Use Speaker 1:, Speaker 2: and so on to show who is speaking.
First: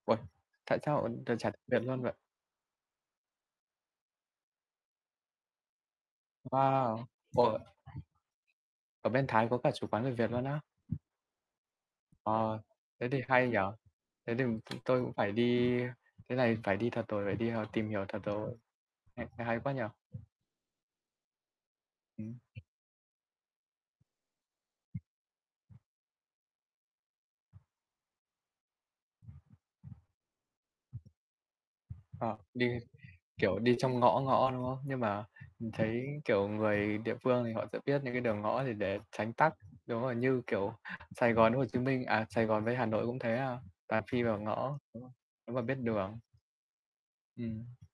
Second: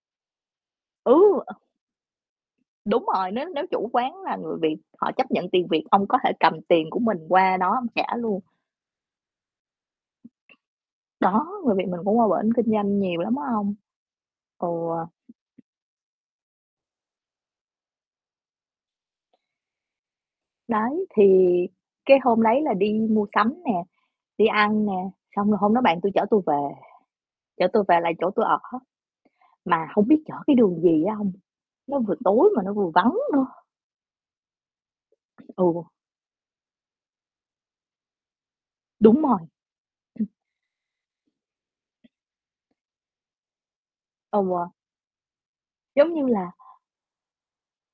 Speaker 1: Uầy, tại sao
Speaker 2: Ừ!
Speaker 1: [unintelligible] t chả
Speaker 2: Ờ.
Speaker 1: việc luôn vậy?
Speaker 2: Đúng rồi, nếu nếu chủ quán là người Việt họ chấp nhận tiền Việt, ông có thể cầm tiền của
Speaker 1: Wow!
Speaker 2: mình qua
Speaker 1: Ồ.
Speaker 2: đó ông trả luôn.
Speaker 1: Ở bên Thái có cả chủ quán người Việt luôn á?
Speaker 2: Đó, người Việt mình cũng qua bển
Speaker 1: Ờ,
Speaker 2: kinh doanh
Speaker 1: thế
Speaker 2: nhiều
Speaker 1: thì
Speaker 2: lắm á
Speaker 1: hay nhỉ.
Speaker 2: ông.
Speaker 1: Thế thì
Speaker 2: Ừ.
Speaker 1: t tôi cũng phải ư đi thế này phải đi thật rồi, phải đi h tìm hiểu thật rồi. Nghe nghe hay quá nhỉ.
Speaker 2: Đấy, thì cái
Speaker 1: Ừm.
Speaker 2: hôm đấy là đi mua sắm nè, đi ăn nè, xong rồi hôm đó bạn tui chở tui về, chở tui về lại chỗ tui ở, mà hông biết chở cái đường gì á ông, nó vừa
Speaker 1: Ờ,
Speaker 2: tối mà
Speaker 1: đi,
Speaker 2: nó vừa vắng nữa.
Speaker 1: kiểu, đi trong ngõ ngõ, đúng không? Nhưng mà mình
Speaker 2: Ừ.
Speaker 1: thấy, kiểu, người địa phương thì họ sẽ biết những cái đường ngõ thì để
Speaker 2: Đúng
Speaker 1: tránh
Speaker 2: rồi.
Speaker 1: tắc, đúng rồi,
Speaker 2: Ừm.
Speaker 1: như kiểu, Sài Gòn với Hồ Chí Minh, à, Sài Gòn với Hà Nội cũng thế, à, toàn phi vào
Speaker 2: Ừ.
Speaker 1: ngõ, đúng rồi, nếu mà biết
Speaker 2: Giống
Speaker 1: đường.
Speaker 2: như là
Speaker 1: Ừm.